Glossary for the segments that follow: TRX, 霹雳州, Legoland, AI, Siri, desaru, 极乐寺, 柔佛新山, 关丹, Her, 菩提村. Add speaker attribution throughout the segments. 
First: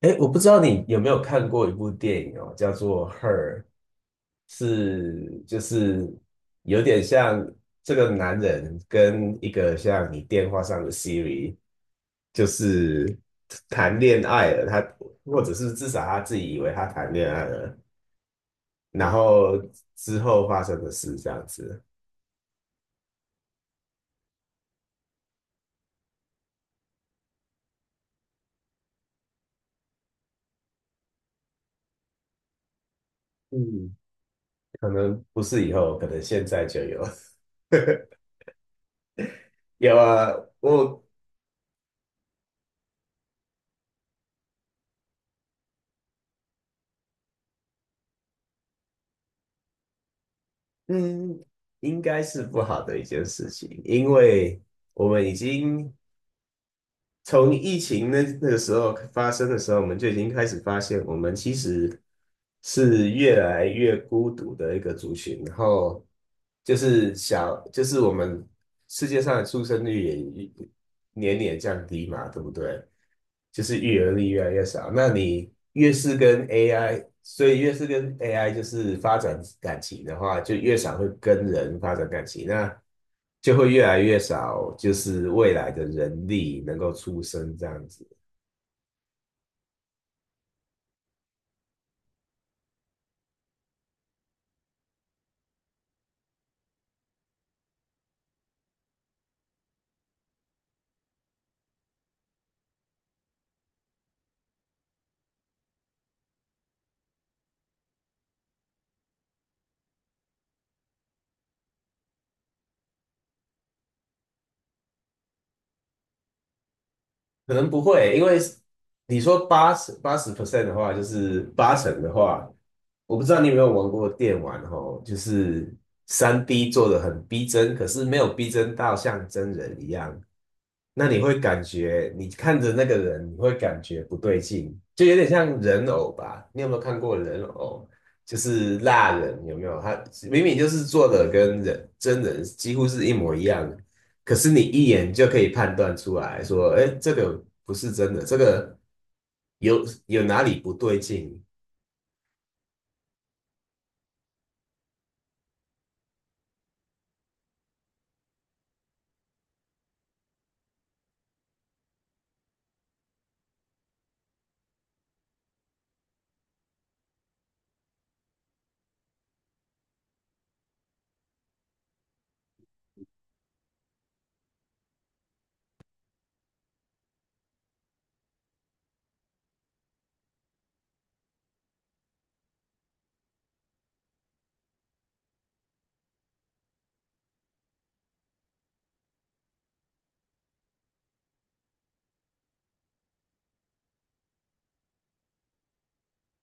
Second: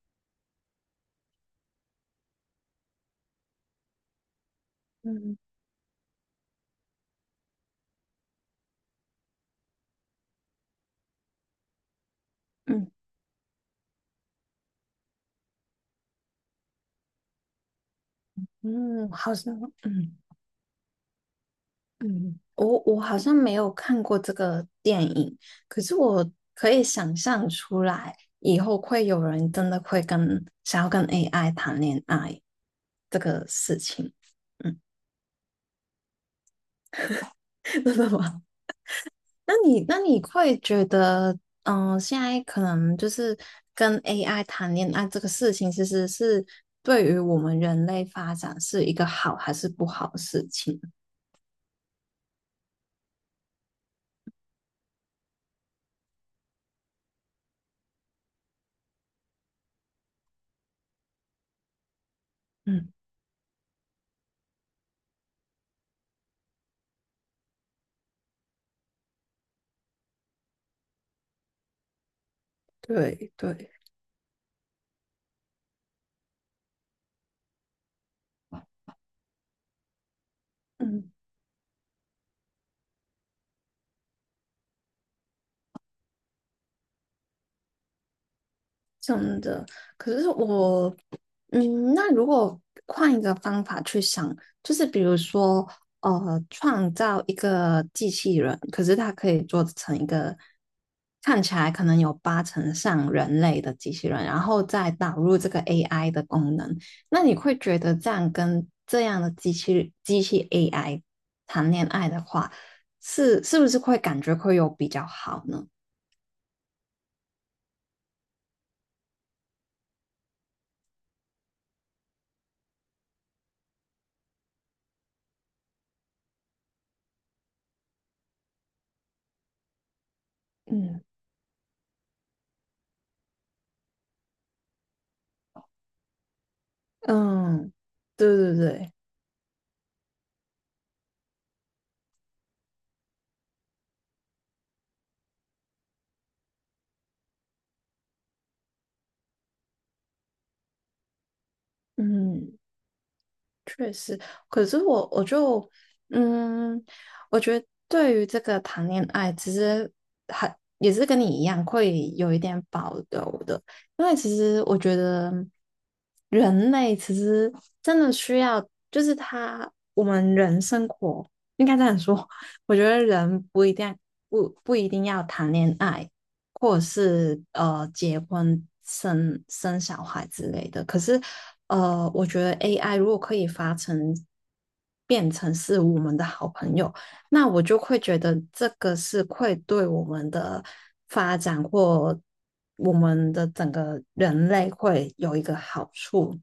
Speaker 1: 哎，我不知道你有没有看过一部电影哦，叫做《Her》，
Speaker 2: 嗯
Speaker 1: 是就是有点像这个男人跟一个像你电话上的 Siri，就
Speaker 2: 嗯
Speaker 1: 是谈恋爱了，他或者是至少他自己以为他谈恋爱了，
Speaker 2: 嗯，
Speaker 1: 然
Speaker 2: 好像
Speaker 1: 后
Speaker 2: 嗯
Speaker 1: 之后发生的事这样子。
Speaker 2: 嗯，我好像没有看过这个电影，可是我可以想象出来，以后会有人真的会跟想要跟 AI 谈恋爱这个事
Speaker 1: 嗯，
Speaker 2: 情，嗯，
Speaker 1: 可能不是以后，可能现在就有。
Speaker 2: 真的吗？那你
Speaker 1: 有
Speaker 2: 那你
Speaker 1: 啊，
Speaker 2: 会觉
Speaker 1: 我
Speaker 2: 得，嗯、现在可能就是跟 AI 谈恋爱这个事情，其实是对于我们人类发展是一个好还是不好的事情？
Speaker 1: 嗯，应该是不好的一件事情，因为我们已经从疫情那个时候发生的时候，我们就已经开始发现，我们其实
Speaker 2: 嗯，
Speaker 1: 是越来越孤独的一个族群，然后就是小，就是我们世界上的出生率也年年降低嘛，对不对？
Speaker 2: 对
Speaker 1: 就
Speaker 2: 对。
Speaker 1: 是育儿力越来越少。那你越是跟 AI，所以越是跟 AI 就是发展感情的话，就越少会
Speaker 2: 嗯，
Speaker 1: 跟人发展感情，那就会越来越少，就是未来的人力能够出生这样子。
Speaker 2: 真的。可是我，嗯，那如果换一个方法去想，就是比如说，创造一个机器人，可是它可以做成一个看起来可能有八成像人类的机器人，然后再导入这个 AI 的功能，那你会觉得这样跟这样的机器 AI 谈恋爱的话，是不是会感觉会有比较好呢？
Speaker 1: 可能不会，因为你说八十 percent 的话，就是八成的话，我不知道你有没有玩过电玩哦，就是3D 做的很逼真，可是没有逼真到像真人一样。
Speaker 2: 嗯。
Speaker 1: 那你会感觉你看着那个人，你会感觉不对劲，就有点像人偶吧？你有没有看过人
Speaker 2: 嗯，
Speaker 1: 偶？
Speaker 2: 对
Speaker 1: 就
Speaker 2: 对
Speaker 1: 是
Speaker 2: 对。
Speaker 1: 蜡人有没有？他明明就是做的跟真人几乎是一模一样的，可是你一眼就可以判断出来说，哎，这个不是真的，这个有哪里不对劲？
Speaker 2: 嗯，确实，可是我就嗯，我觉得对于这个谈恋爱，其实还也是跟你一样，会有一点保留的，因为其实我觉得人类其实真的需要，就是他我们人生活应该这样说，我觉得人不一定不一定要谈恋爱，或者是结婚生小孩之类的。可是我觉得 AI 如果可以变成是我们的好朋友，那我就会觉得这个是会对我们的发展或我们的整个人类会有一个好处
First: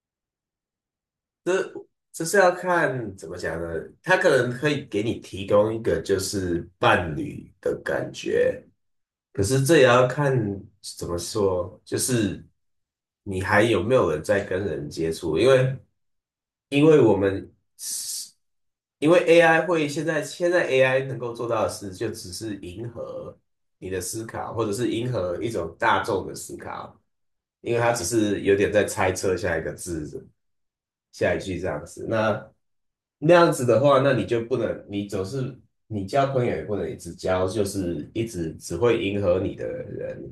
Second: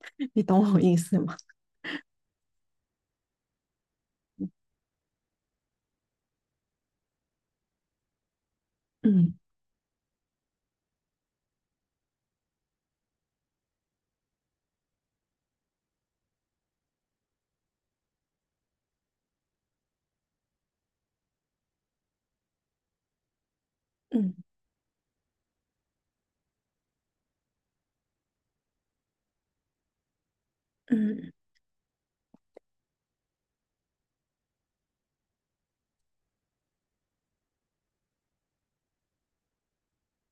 Speaker 2: 你懂我意思吗？
Speaker 1: 这这是要看怎么讲呢？他可能可以给你提供一个就是伴侣的感觉。
Speaker 2: 嗯
Speaker 1: 可是这也要看怎么说，就是你还有没有人在跟人接触？因为我们因为 AI 会现在 AI 能够做到的事，就只是迎合你的思
Speaker 2: 嗯
Speaker 1: 考，或者是迎合一种大众的思考，因为它只是有点在猜测下一个字
Speaker 2: 嗯，
Speaker 1: 下一句这样子。那样子的话，那你就不能，你总是你交朋友也不能一直交，就是一直只会迎合你的人，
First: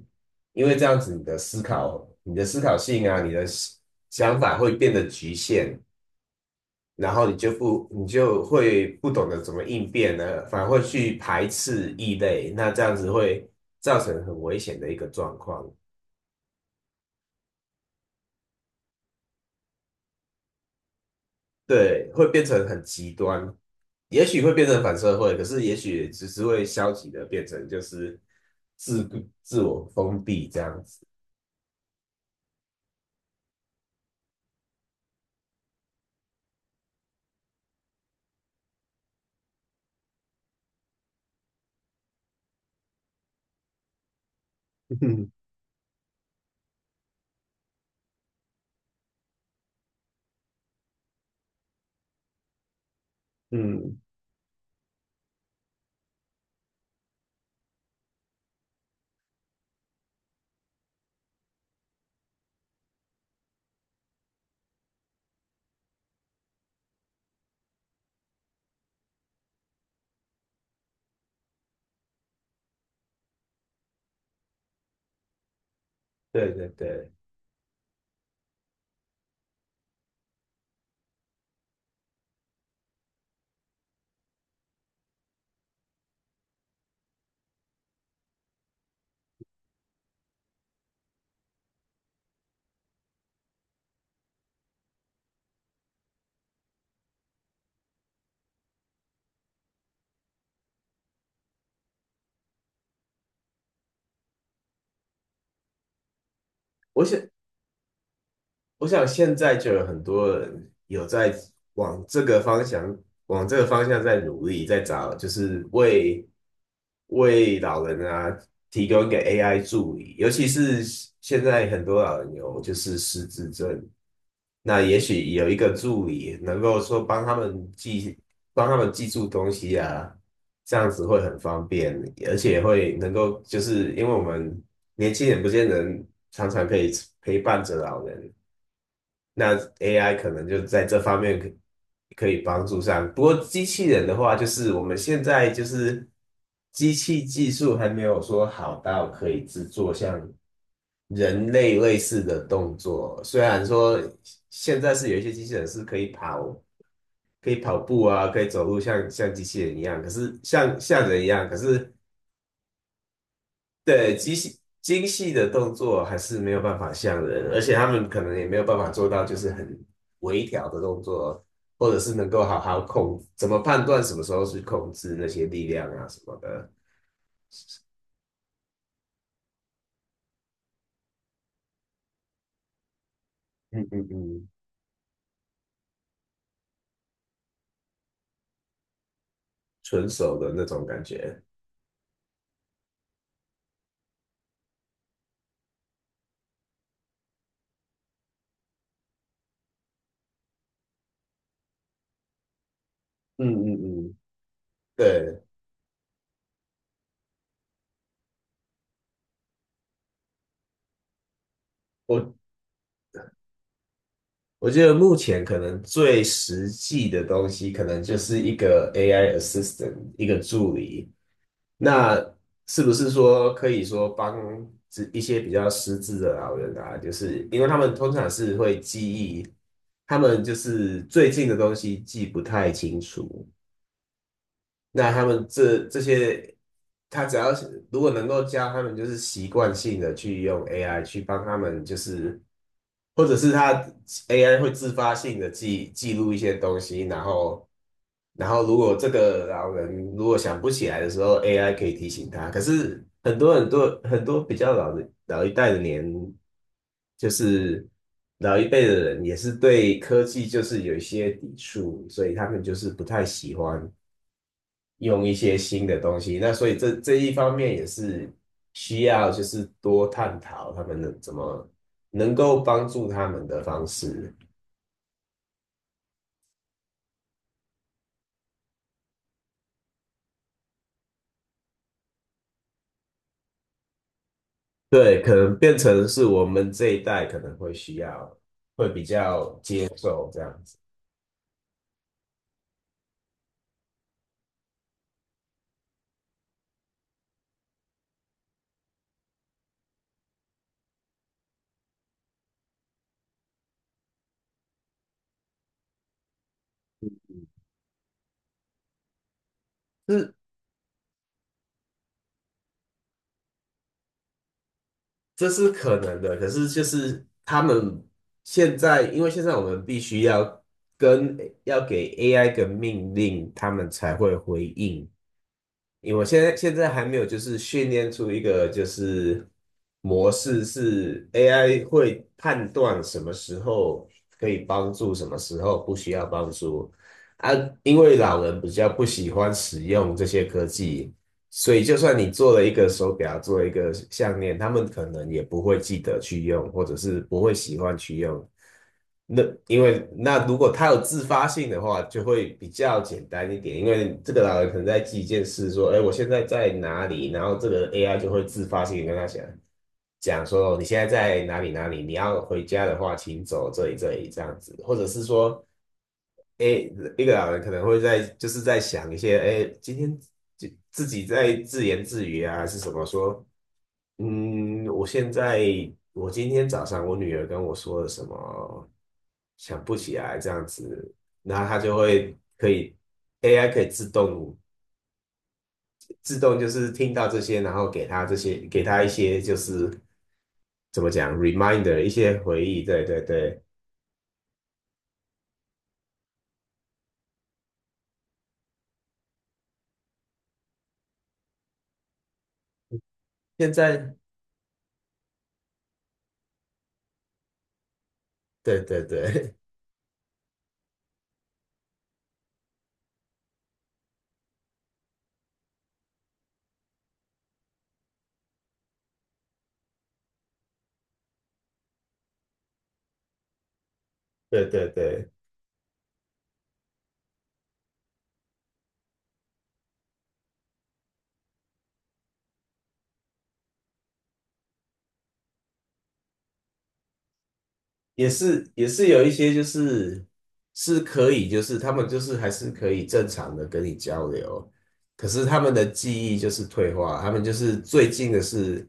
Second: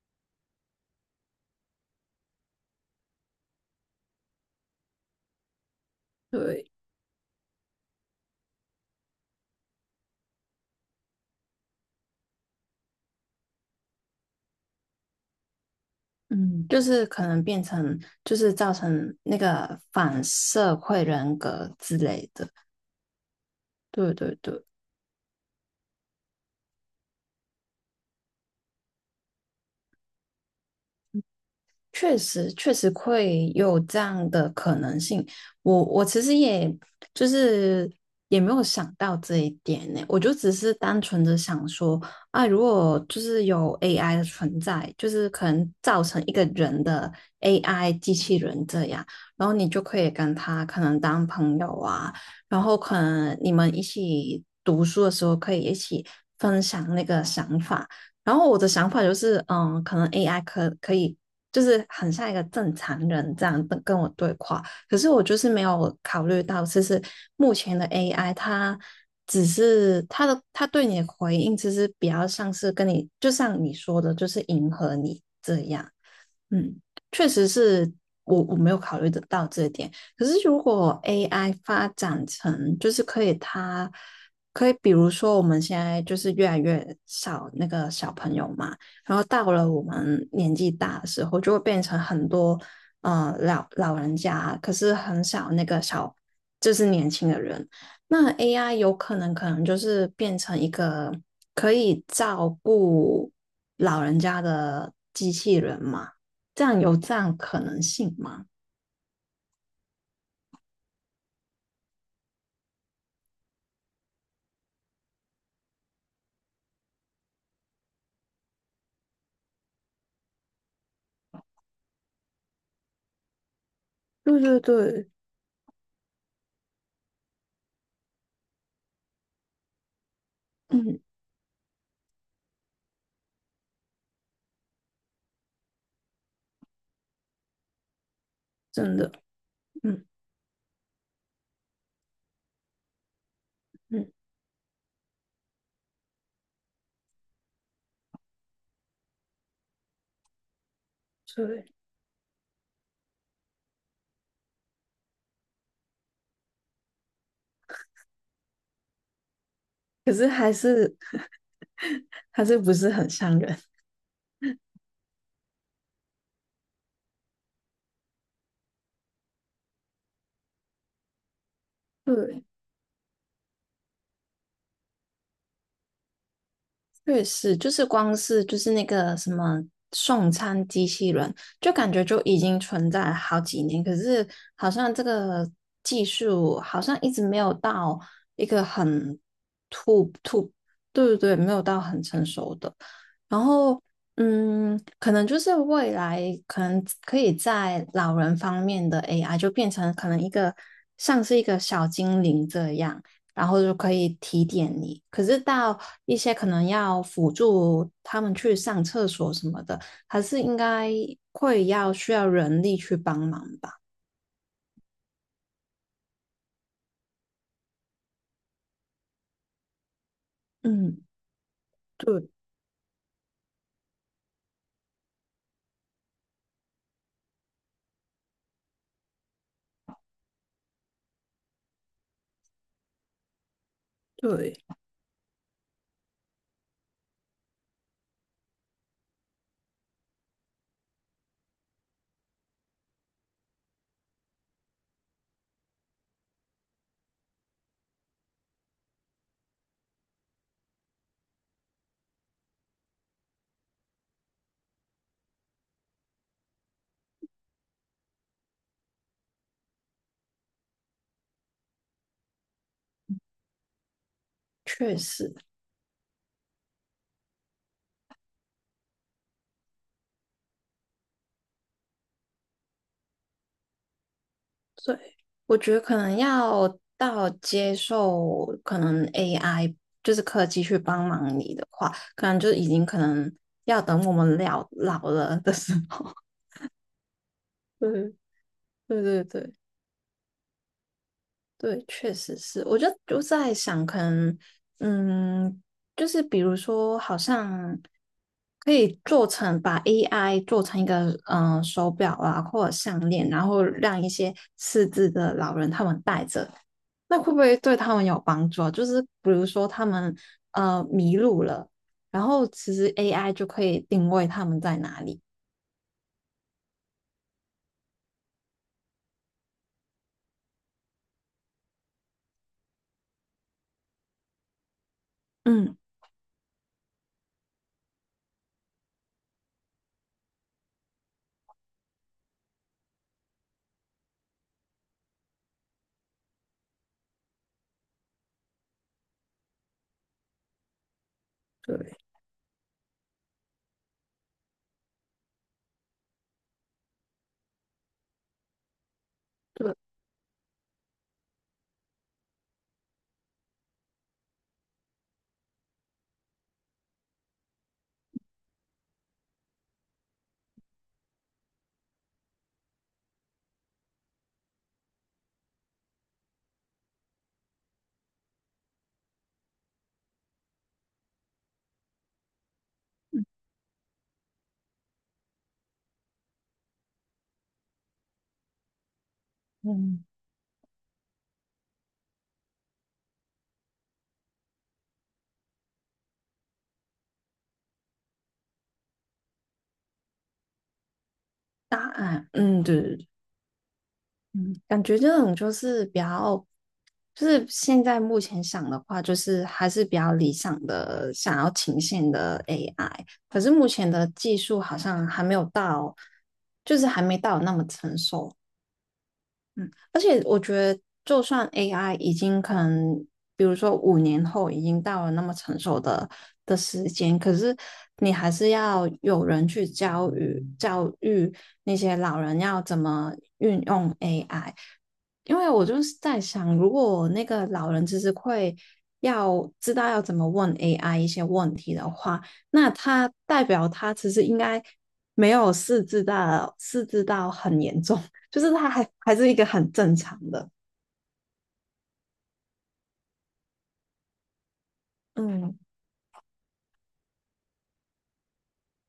Speaker 1: 因为这样子你的思考、你的思考性啊，你的想法会变得局限，
Speaker 2: 对，
Speaker 1: 然后你就不，你就会不懂得怎么应变呢，反而会去排斥异类，那这样子会造成很危险的一个状况。
Speaker 2: 嗯，就是可能变成，就是造成那个反社会人格之
Speaker 1: 对，会
Speaker 2: 类
Speaker 1: 变
Speaker 2: 的。
Speaker 1: 成很极端，
Speaker 2: 对
Speaker 1: 也
Speaker 2: 对
Speaker 1: 许会
Speaker 2: 对，
Speaker 1: 变成反社会，可是也许只是会消极的变成就是自自我封闭这样子。
Speaker 2: 确实，确实会有这样的可能性。我其实也就是也没有想到这一点呢，我就只是单纯的想说啊，如果就是有 AI 的存在，就是 可能造成一个人的 AI 机器人这样，然后你就可以跟他可能当朋友啊，然后可能你们一
Speaker 1: 嗯，
Speaker 2: 起读书的时候可以一起分享那个想法。然后我的想法就是，嗯，可能 AI 可以就是很像一个正常人这样跟我对话，可是我就是没有考虑到，其实目前的 AI 它只是它的它对你的回应，其实比较像是跟你，就像你说的，就是迎合你这样。
Speaker 1: 对对
Speaker 2: 嗯，
Speaker 1: 对，
Speaker 2: 确实是我没有考虑得到这点。可是如果 AI 发展成就是可以比如说我们现在就是越来越少那个小朋友嘛。然后到了我们年纪大的时候，就会变成很多老人家，可是很少那个就是年轻的人。那 AI 有可能就是变成一个可以照顾老人家的机器人嘛？这样有
Speaker 1: 我
Speaker 2: 这
Speaker 1: 想
Speaker 2: 样可能性吗？
Speaker 1: 我想现在就有很多人有在往这个方向，往这个方向在努力，在找，就是为老人啊提供一个 AI 助理，尤其是现在很多老人有就是失智症，
Speaker 2: 对对
Speaker 1: 那也
Speaker 2: 对，
Speaker 1: 许有一个助理能够说帮他们记，帮他们记住东西啊，这样
Speaker 2: 嗯，
Speaker 1: 子会很方便，而且会能够就是因为我们年轻人不见得常常可以陪伴着老人。
Speaker 2: 真的，
Speaker 1: 那
Speaker 2: 嗯
Speaker 1: AI 可能就在这方面可以帮助上。不过机器人
Speaker 2: 嗯，
Speaker 1: 的话，就是我们现在就是机器技术还没有说好到可以制作像人
Speaker 2: 对。
Speaker 1: 类类似的动作。虽然说现在是有一些机器人是可以跑步啊，可以走路像机器人一样，可
Speaker 2: 可是
Speaker 1: 是
Speaker 2: 还
Speaker 1: 像
Speaker 2: 是
Speaker 1: 像人一样，可是
Speaker 2: 还是不是很像人。
Speaker 1: 对，精细的动作还是没有办法像人，而且他们可能也没有办法做到，就是很微调的动作，或者是能够
Speaker 2: 对。
Speaker 1: 好好控，怎么判断什么时候去控制那些力量啊什么的。
Speaker 2: 确实，就是光是就是那个什么送餐机器人，就感觉就已经存在了好几年，
Speaker 1: 嗯
Speaker 2: 可
Speaker 1: 嗯
Speaker 2: 是
Speaker 1: 嗯，
Speaker 2: 好像这个技术好像一直没有到一个很
Speaker 1: 纯
Speaker 2: 突
Speaker 1: 手
Speaker 2: 突，
Speaker 1: 的那种感
Speaker 2: 对对对，
Speaker 1: 觉。
Speaker 2: 没有到很成熟的。然后，嗯，可能就是未来可能可以在老人方面的 AI 就变成可能一个像是一个小精灵这样。
Speaker 1: 嗯
Speaker 2: 然后就
Speaker 1: 嗯
Speaker 2: 可以
Speaker 1: 嗯，
Speaker 2: 提点你。可是
Speaker 1: 对，
Speaker 2: 到一些可能要辅助他们去上厕所什么的，还是应该会要需要
Speaker 1: 我
Speaker 2: 人力去帮忙吧？
Speaker 1: 我觉得目前可能最实际的东西，可能就是一个 AI assistant，一个助
Speaker 2: 嗯，
Speaker 1: 理。那
Speaker 2: 对
Speaker 1: 是不是说可以说帮这一些比较失智的老人啊，就是因为他们通常是会记忆，他们就是最近的东西记不太清楚，
Speaker 2: 对，
Speaker 1: 那他们这些，他只要是如果能够教他们，就是习惯性的去用 AI 去帮他们，就是或者是他 AI 会自发性的记录一些东西，然后如果这个老人如果想不起来的时候，AI 可以提醒他。可是很多很多很多比较老的老一代的就是老一辈的人也是对科技就是有一些抵触，所以他们就是不太喜欢。
Speaker 2: 确
Speaker 1: 用
Speaker 2: 实，
Speaker 1: 一些新的东西。那所以这一方面也是需要就是多探讨他们能怎么能够帮助他们的方式。
Speaker 2: 对，我觉得可能要到接受可能 AI 就是科技去帮忙你的话，可能就已经可能要等我们老老
Speaker 1: 对，可
Speaker 2: 了的
Speaker 1: 能
Speaker 2: 时
Speaker 1: 变成
Speaker 2: 候。
Speaker 1: 是我们这一代可能会需
Speaker 2: 对
Speaker 1: 要，会
Speaker 2: 对
Speaker 1: 比
Speaker 2: 对对，
Speaker 1: 较接受这样子，
Speaker 2: 对，确实是。我就在想，可能，嗯，就是比如说，好像可以做成把 AI 做成一个嗯、手表啊，或者项链，然后让一些失智的老人他们戴着，那会不会对他们有帮助啊？就是比如说他们
Speaker 1: 是
Speaker 2: 迷路了，然后其实 AI 就可以定位他们在哪里。
Speaker 1: 这是可能的。可是就是他们现在，因为现在我们必须跟要给 AI 个命令，他们才会回应。
Speaker 2: 嗯，
Speaker 1: 因为我现在还没有就是训练出一个就是模式是 AI 会判断什么时候可以帮助，什么时候不需要帮助啊。因为老人比较不喜欢使用这些科技，所
Speaker 2: 对
Speaker 1: 以就算你做了一个手表，做了一个项链，他们可能也不会记得去用，或者是不会喜欢去用。那
Speaker 2: 对，
Speaker 1: 因为那如果他有自发性的话，就会比较简单一点。因为这个老人可能在记一件事，说：“哎，我现在在哪里？”然后这个 AI 就会自发性地跟他讲说：“哦你现在在哪里？哪里？你要回家的话，请走这里这里这样子。”或者是说，哎，一个老人可能会在就是在想一些，哎，今天自己在自言自语啊，还是什么说？嗯，我现在我今天早上我女儿跟我说了什么？想不
Speaker 2: 嗯，
Speaker 1: 起来这样子，然后它就会可以 AI 可以自动就是听到这些，然后给它一些就是怎么讲
Speaker 2: 答
Speaker 1: reminder 一
Speaker 2: 案，
Speaker 1: 些
Speaker 2: 嗯，
Speaker 1: 回
Speaker 2: 对
Speaker 1: 忆，对
Speaker 2: 对
Speaker 1: 对对，
Speaker 2: 嗯，感觉这种就是比较，就是现在目前想的话，就是还是比较理想的，想要呈现的 AI。可是目
Speaker 1: 现
Speaker 2: 前的
Speaker 1: 在
Speaker 2: 技术好像还没有到，就是还没到那么成熟。
Speaker 1: 对对对
Speaker 2: 嗯，而且我觉得，就算 AI 已经可能，比如说5年后已经到了那么成熟的时间，可是你还是要有人去教育教育那些老人要怎么运用 AI。
Speaker 1: 对对对，
Speaker 2: 因为我就是在想，如果那个老人其实会要知道要怎么问 AI 一些问题的话，那他代表他其实应该没有四智到很严重，
Speaker 1: 也
Speaker 2: 就是他
Speaker 1: 是也
Speaker 2: 还
Speaker 1: 是
Speaker 2: 还
Speaker 1: 有
Speaker 2: 是
Speaker 1: 一
Speaker 2: 一个
Speaker 1: 些就
Speaker 2: 很正常
Speaker 1: 是
Speaker 2: 的。
Speaker 1: 是可以就是他们就是还是可以正常的跟你交流，可是
Speaker 2: 嗯
Speaker 1: 他们的记忆就是退化，他们就是最近的是。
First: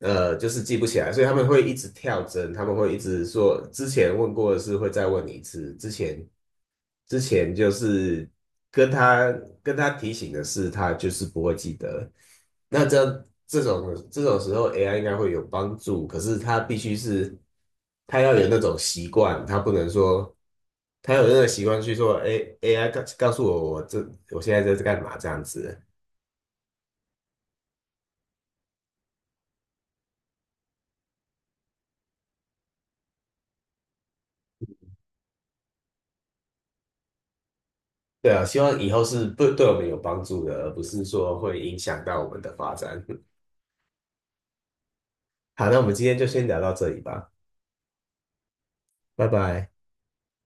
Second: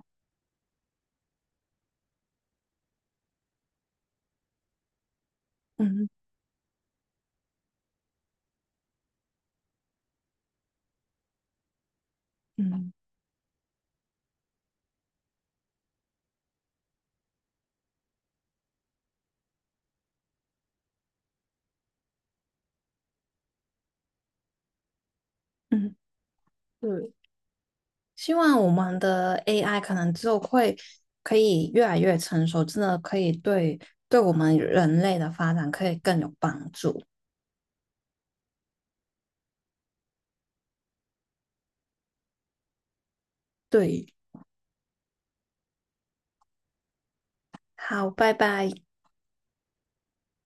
Speaker 1: 就是记不起来，所以他们会一直跳针，他们会一直说之前问过的事会再问你一次，之
Speaker 2: 嗯
Speaker 1: 前之前就是跟他跟他提醒的事，他就是不会记得。那
Speaker 2: 嗯
Speaker 1: 这种时候，AI 应该会有帮助，可是他必须是他要有那种习惯，他不能说他有那个习惯去说，哎，AI 告诉我现在在干嘛这样子。
Speaker 2: 嗯，对。希望我们的 AI 可能就会可以越来越成熟，真的可以对我们人类的发展可以更有帮助。
Speaker 1: 对啊，希望以后是对我们有帮助的，而不是说会影响到我们的发展。
Speaker 2: 对，
Speaker 1: 好，那我们今天就先聊到这里吧，
Speaker 2: 好，拜拜。
Speaker 1: 拜拜。